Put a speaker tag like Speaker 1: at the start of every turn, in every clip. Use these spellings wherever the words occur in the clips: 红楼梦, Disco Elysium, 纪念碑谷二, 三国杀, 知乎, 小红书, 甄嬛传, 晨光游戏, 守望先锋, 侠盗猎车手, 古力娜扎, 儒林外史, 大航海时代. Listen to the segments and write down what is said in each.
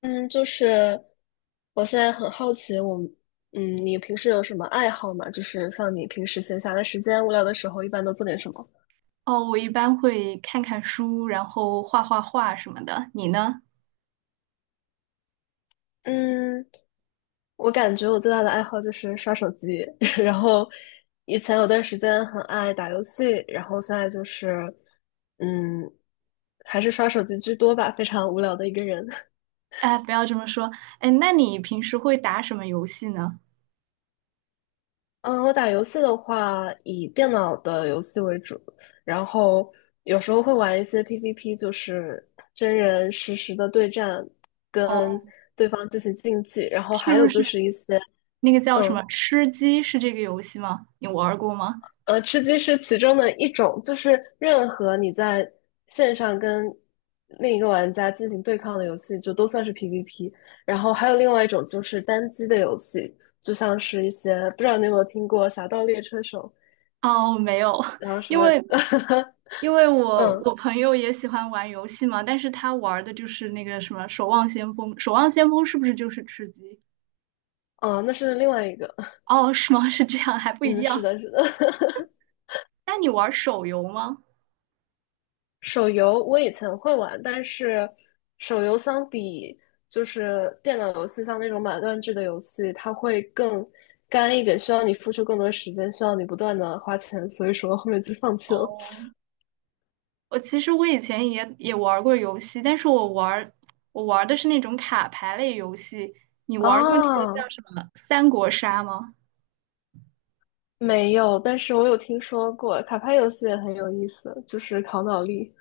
Speaker 1: 嗯，就是我现在很好奇你平时有什么爱好吗？就是像你平时闲暇的时间、无聊的时候，一般都做点什么？
Speaker 2: 哦，我一般会看看书，然后画画什么的。你呢？
Speaker 1: 嗯，我感觉我最大的爱好就是刷手机，然后以前有段时间很爱打游戏，然后现在嗯，还是刷手机居多吧，非常无聊的一个人。
Speaker 2: 哎，不要这么说。哎，那你平时会打什么游戏呢？
Speaker 1: 嗯，我打游戏的话，以电脑的游戏为主，然后有时候会玩一些 PVP，就是真人实时的对战，跟
Speaker 2: 哦，
Speaker 1: 对方进行竞技，然后
Speaker 2: 是
Speaker 1: 还
Speaker 2: 不
Speaker 1: 有就
Speaker 2: 是
Speaker 1: 是一些，
Speaker 2: 那个叫什
Speaker 1: 嗯，
Speaker 2: 么吃鸡？是这个游戏吗？你玩儿过吗？
Speaker 1: 吃鸡是其中的一种，就是任何你在线上跟另一个玩家进行对抗的游戏，就都算是 PVP。然后还有另外一种就是单机的游戏，就像是一些，不知道你有没有听过《侠盗猎车手》，
Speaker 2: 哦，没有，
Speaker 1: 然后 什
Speaker 2: 因
Speaker 1: 么。
Speaker 2: 为 因为我
Speaker 1: 嗯，
Speaker 2: 我朋友也喜欢玩游戏嘛，但是他玩儿的就是那个什么《守望先锋》。《守望先锋》是不是就是吃鸡？
Speaker 1: 哦，那是另外一个。
Speaker 2: 哦，是吗？是这样，还不一
Speaker 1: 嗯，是
Speaker 2: 样。
Speaker 1: 的，是的。
Speaker 2: 那你玩儿手游吗？
Speaker 1: 手游我以前会玩，但是手游相比就是电脑游戏，像那种买断制的游戏，它会更干一点，需要你付出更多时间，需要你不断的花钱，所以说后面就放弃了。
Speaker 2: 哦。我其实以前也玩过游戏，但是我玩儿的是那种卡牌类游戏。你玩儿过那个叫
Speaker 1: 啊，
Speaker 2: 什么《三国杀》吗？
Speaker 1: 没有，但是我有听说过卡牌游戏也很有意思，就是考脑力。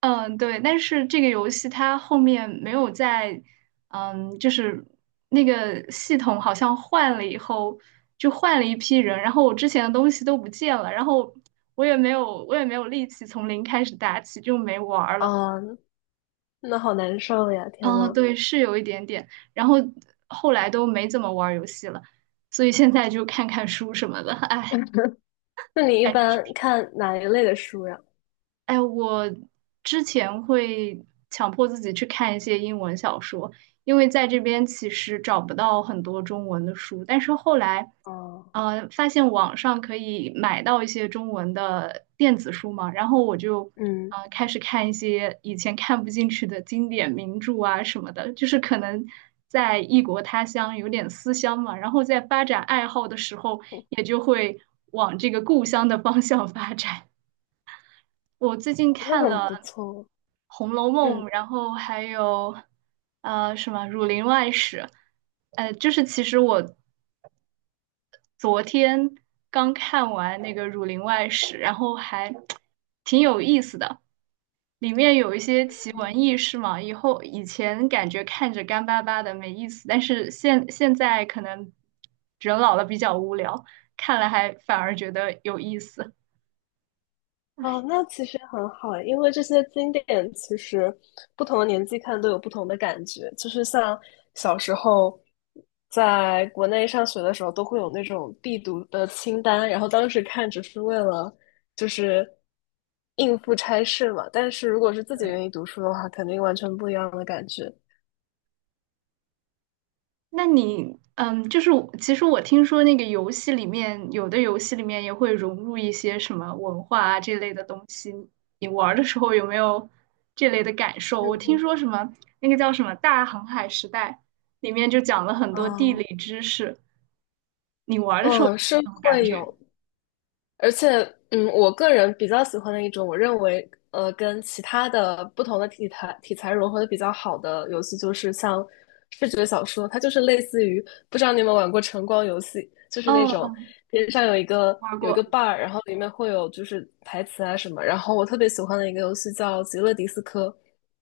Speaker 2: 嗯，对。但是这个游戏它后面没有在，嗯，就是那个系统好像换了以后，就换了一批人，然后我之前的东西都不见了，然后我也没有力气从零开始打起，就没玩儿了。
Speaker 1: 啊，那好难受呀！天
Speaker 2: 啊，
Speaker 1: 呐，
Speaker 2: 对，是有一点点，然后后来都没怎么玩儿游戏了，所以现在就看看书什么的，哎，
Speaker 1: 那你一
Speaker 2: 感觉是
Speaker 1: 般看哪一类的书呀？
Speaker 2: 哎，我之前会强迫自己去看一些英文小说，因为在这边其实找不到很多中文的书。但是后来，
Speaker 1: 哦，
Speaker 2: 发现网上可以买到一些中文的电子书嘛，然后我就
Speaker 1: 嗯。
Speaker 2: 开始看一些以前看不进去的经典名著啊什么的，就是可能在异国他乡有点思乡嘛，然后在发展爱好的时候，
Speaker 1: 哦
Speaker 2: 也就会往这个故乡的方向发展。我最近
Speaker 1: 那
Speaker 2: 看
Speaker 1: 很
Speaker 2: 了。
Speaker 1: 不错，
Speaker 2: 《红楼梦》，
Speaker 1: 嗯，
Speaker 2: 然后还有什么《儒林外史》，就是其实我昨天刚看完那个《儒林外史》，然后还挺有意思的，里面有一些奇闻异事嘛。以后以前感觉看着干巴巴的没意思，但是现在可能人老了比较无聊，看了还反而觉得有意思。
Speaker 1: 哦，那其实很好，因为这些经典其实不同的年纪看都有不同的感觉，就是像小时候在国内上学的时候，都会有那种必读的清单，然后当时看只是为了就是应付差事嘛，但是如果是自己愿意读书的话，肯定完全不一样的感觉。
Speaker 2: 那你，嗯，就是我其实听说那个游戏里面，有的游戏里面也会融入一些什么文化啊这类的东西。你玩儿的时候有没有这类的感受？我听
Speaker 1: 嗯
Speaker 2: 说什么那个叫什么《大航海时代》，里面就讲了很多地
Speaker 1: 嗯
Speaker 2: 理知识。你玩儿的时候有
Speaker 1: 嗯，
Speaker 2: 没
Speaker 1: 是
Speaker 2: 有什么感
Speaker 1: 会
Speaker 2: 觉？
Speaker 1: 有，而且，嗯，我个人比较喜欢的一种，我认为，跟其他的不同的题材融合的比较好的游戏，就是像视觉小说，它就是类似于，不知道你有没有玩过晨光游戏，就是那
Speaker 2: 哦，
Speaker 1: 种
Speaker 2: 嗯
Speaker 1: 边上有一个
Speaker 2: 玩
Speaker 1: 有一
Speaker 2: 过。
Speaker 1: 个 bar，然后里面会有就是台词啊什么。然后我特别喜欢的一个游戏叫《极乐迪斯科》，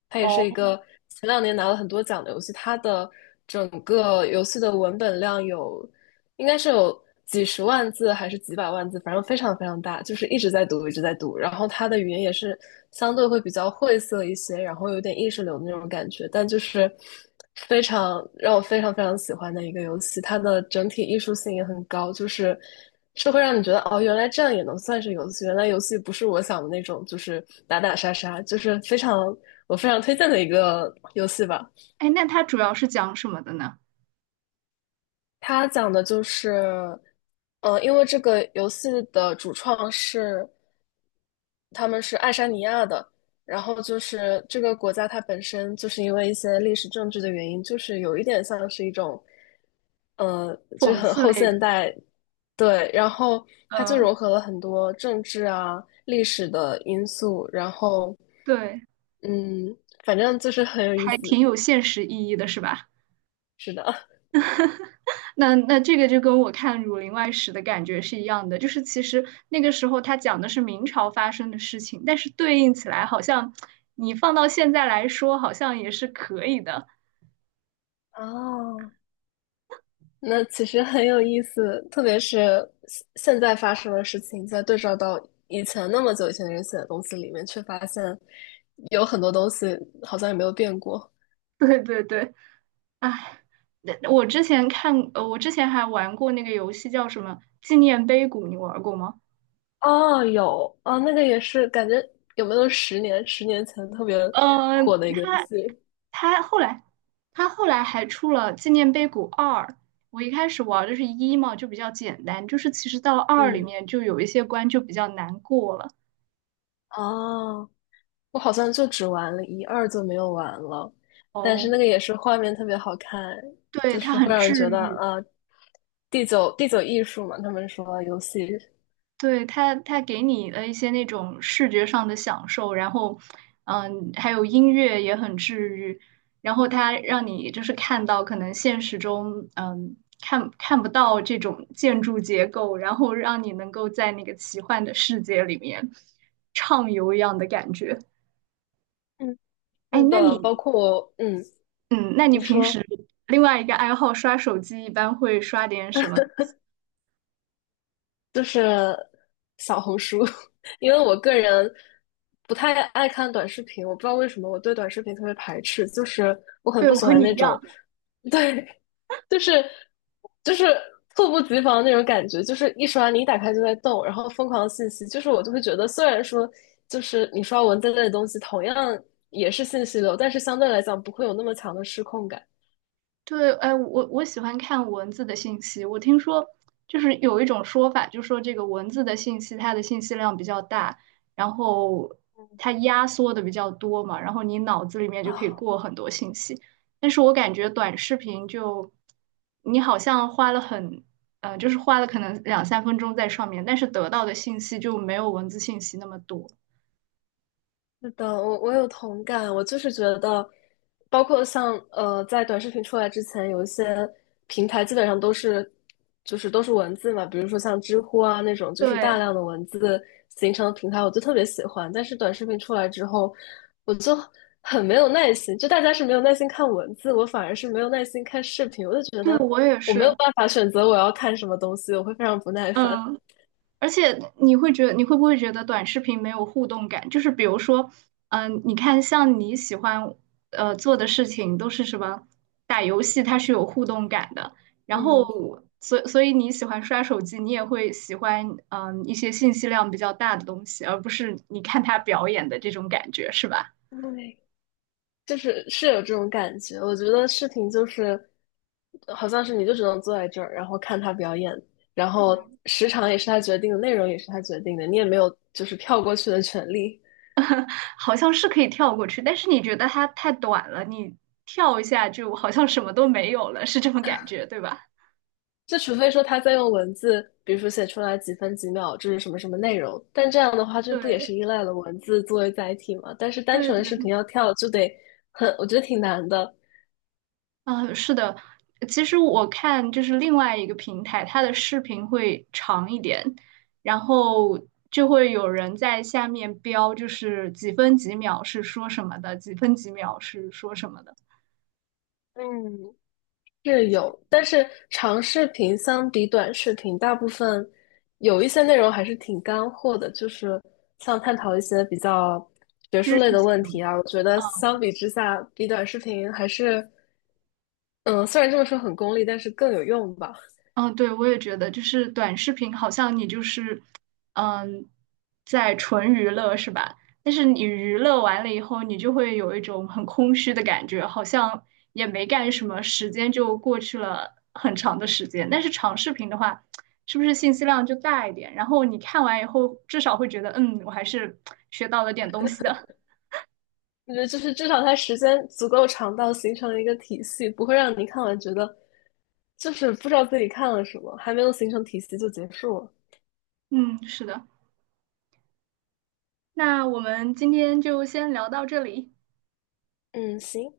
Speaker 1: 它也
Speaker 2: 哦，
Speaker 1: 是一个前两年拿了很多奖的游戏，它的整个游戏的文本量有。应该是有几十万字还是几百万字，反正非常非常大，就是一直在读，一直在读。然后它的语言也是相对会比较晦涩一些，然后有点意识流的那种感觉，但就是非常让我非常非常喜欢的一个游戏，它的整体艺术性也很高，就是是会让你觉得哦，原来这样也能算是游戏，原来游戏不是我想的那种，就是打打杀杀，就是非常我非常推荐的一个游戏吧。
Speaker 2: 哎，那它主要是讲什么的呢？
Speaker 1: 它讲的就是，因为这个游戏的主创是他们是爱沙尼亚的，然后就是这个国家它本身就是因为一些历史政治的原因，就是有一点像是一种，就是
Speaker 2: 讽
Speaker 1: 很
Speaker 2: 刺
Speaker 1: 后
Speaker 2: 类的。
Speaker 1: 现代，对，然后它就
Speaker 2: 嗯，
Speaker 1: 融合了很多政治啊、历史的因素，然后，
Speaker 2: 对，
Speaker 1: 嗯，反正就是很有意
Speaker 2: 还
Speaker 1: 思，
Speaker 2: 挺有现实意义的，是吧？
Speaker 1: 是的，
Speaker 2: 那这个就跟我看《儒林外史》的感觉是一样的，就是其实那个时候他讲的是明朝发生的事情，但是对应起来好像你放到现在来说，好像也是可以的。
Speaker 1: 哦，那其实很有意思，特别是现在发生的事情，再对照到以前那么久以前的人写的东西里面，却发现有很多东西好像也没有变过。
Speaker 2: 对对对，哎，那我之前看，我之前还玩过那个游戏叫什么《纪念碑谷》，你玩过吗？
Speaker 1: 哦，有，哦，那个也是，感觉有没有十年、十年前特别
Speaker 2: 呃，
Speaker 1: 火的一个游
Speaker 2: 他
Speaker 1: 戏？
Speaker 2: 他后来他后来还出了《纪念碑谷二》。我一开始玩的是一嘛，就比较简单，就是其实到了二里
Speaker 1: 嗯，
Speaker 2: 面就有一些关就比较难过了。
Speaker 1: 哦，我好像就只玩了一二就没有玩了，但是
Speaker 2: 哦，
Speaker 1: 那个也是画面特别好看，就
Speaker 2: 对，它
Speaker 1: 是会
Speaker 2: 很
Speaker 1: 让人觉
Speaker 2: 治
Speaker 1: 得
Speaker 2: 愈。
Speaker 1: 啊，第九艺术嘛，他们说游戏。
Speaker 2: 对，它给你的一些那种视觉上的享受，然后，嗯，还有音乐也很治愈，然后它让你就是看到可能现实中，嗯，看不到这种建筑结构，然后让你能够在那个奇幻的世界里面畅游一样的感觉。
Speaker 1: 嗯。
Speaker 2: 哎，
Speaker 1: 是
Speaker 2: 那
Speaker 1: 的，
Speaker 2: 你，
Speaker 1: 包括我，嗯，
Speaker 2: 嗯，那你
Speaker 1: 你
Speaker 2: 平
Speaker 1: 说
Speaker 2: 时另外一个爱好刷手机，一般会刷点什么？
Speaker 1: 就是小红书，因为我个人不太爱看短视频，我不知道为什么我对短视频特别排斥，就是我很
Speaker 2: 对，
Speaker 1: 不
Speaker 2: 我
Speaker 1: 喜
Speaker 2: 和
Speaker 1: 欢
Speaker 2: 你一
Speaker 1: 那
Speaker 2: 样。
Speaker 1: 种，对，就是就是猝不及防那种感觉，就是一刷你一打开就在动，然后疯狂的信息，就是我就会觉得，虽然说就是你刷文字类的东西同样也是信息流，但是相对来讲不会有那么强的失控感
Speaker 2: 对，哎，我喜欢看文字的信息。我听说，就是有一种说法，就说这个文字的信息，它的信息量比较大，然后它压缩的比较多嘛，然后你脑子里面就可以
Speaker 1: 啊，
Speaker 2: 过很多信息。但是我感觉短视频就，你好像花了很，花了可能两三分钟在上面，但是得到的信息就没有文字信息那么多。
Speaker 1: 是的，我有同感，我就是觉得，包括像在短视频出来之前，有一些平台基本上都是，就是都是文字嘛，比如说像知乎啊那种，就是大
Speaker 2: 对，
Speaker 1: 量的文字形成的平台，我就特别喜欢。但是短视频出来之后，我就很没有耐心，就大家是没有耐心看文字，我反而是没有耐心看视频，我就觉
Speaker 2: 对，
Speaker 1: 得
Speaker 2: 我也
Speaker 1: 我没有
Speaker 2: 是，
Speaker 1: 办法选择我要看什么东西，我会非常不耐烦。
Speaker 2: 嗯。而且你会觉得，你会不会觉得短视频没有互动感？就是比如说，嗯、你看像你喜欢做的事情都是什么打游戏，它是有互动感的。然后，
Speaker 1: 嗯，
Speaker 2: 所以你喜欢刷手机，你也会喜欢嗯、一些信息量比较大的东西，而不是你看他表演的这种感觉，是吧？
Speaker 1: 对。就是是有这种感觉。我觉得视频就是，好像是你就只能坐在这儿，然后看他表演，然后时长也是他决定的，内容也是他决定的，你也没有就是跳过去的权利。
Speaker 2: 好像是可以跳过去，但是你觉得它太短了，你跳一下就好像什么都没有了，是这种感觉，对吧？
Speaker 1: 就除非说他在用文字，比如说写出来几分几秒，这是什么什么内容，但这样的话，这不也
Speaker 2: 对
Speaker 1: 是依赖了文字作为载体吗？但是单
Speaker 2: 对
Speaker 1: 纯的视
Speaker 2: 对
Speaker 1: 频要跳，就得很，我觉得挺难的。
Speaker 2: 嗯，是的，其实我看就是另外一个平台，它的视频会长一点，然后就会有人在下面标，就是几分几秒是说什么的，几分几秒是说什么的，
Speaker 1: 嗯，是有，但是长视频相比短视频，大部分有一些内容还是挺干货的，就是像探讨一些比较学术
Speaker 2: 知识
Speaker 1: 类的
Speaker 2: 性
Speaker 1: 问
Speaker 2: 的。
Speaker 1: 题啊。我觉得
Speaker 2: 嗯
Speaker 1: 相比之下，比短视频还是，嗯，虽然这么说很功利，但是更有用吧。
Speaker 2: 嗯，对，我也觉得，就是短视频好像你就是，嗯，在纯娱乐是吧？但是你娱乐完了以后，你就会有一种很空虚的感觉，好像也没干什么，时间就过去了很长的时间。但是长视频的话，是不是信息量就大一点？然后你看完以后，至少会觉得，嗯，我还是学到了点东西的。
Speaker 1: 我觉得就是至少它时间足够长到形成一个体系，不会让你看完觉得就是不知道自己看了什么，还没有形成体系就结束了。
Speaker 2: 嗯，是的。那我们今天就先聊到这里。
Speaker 1: 嗯，行。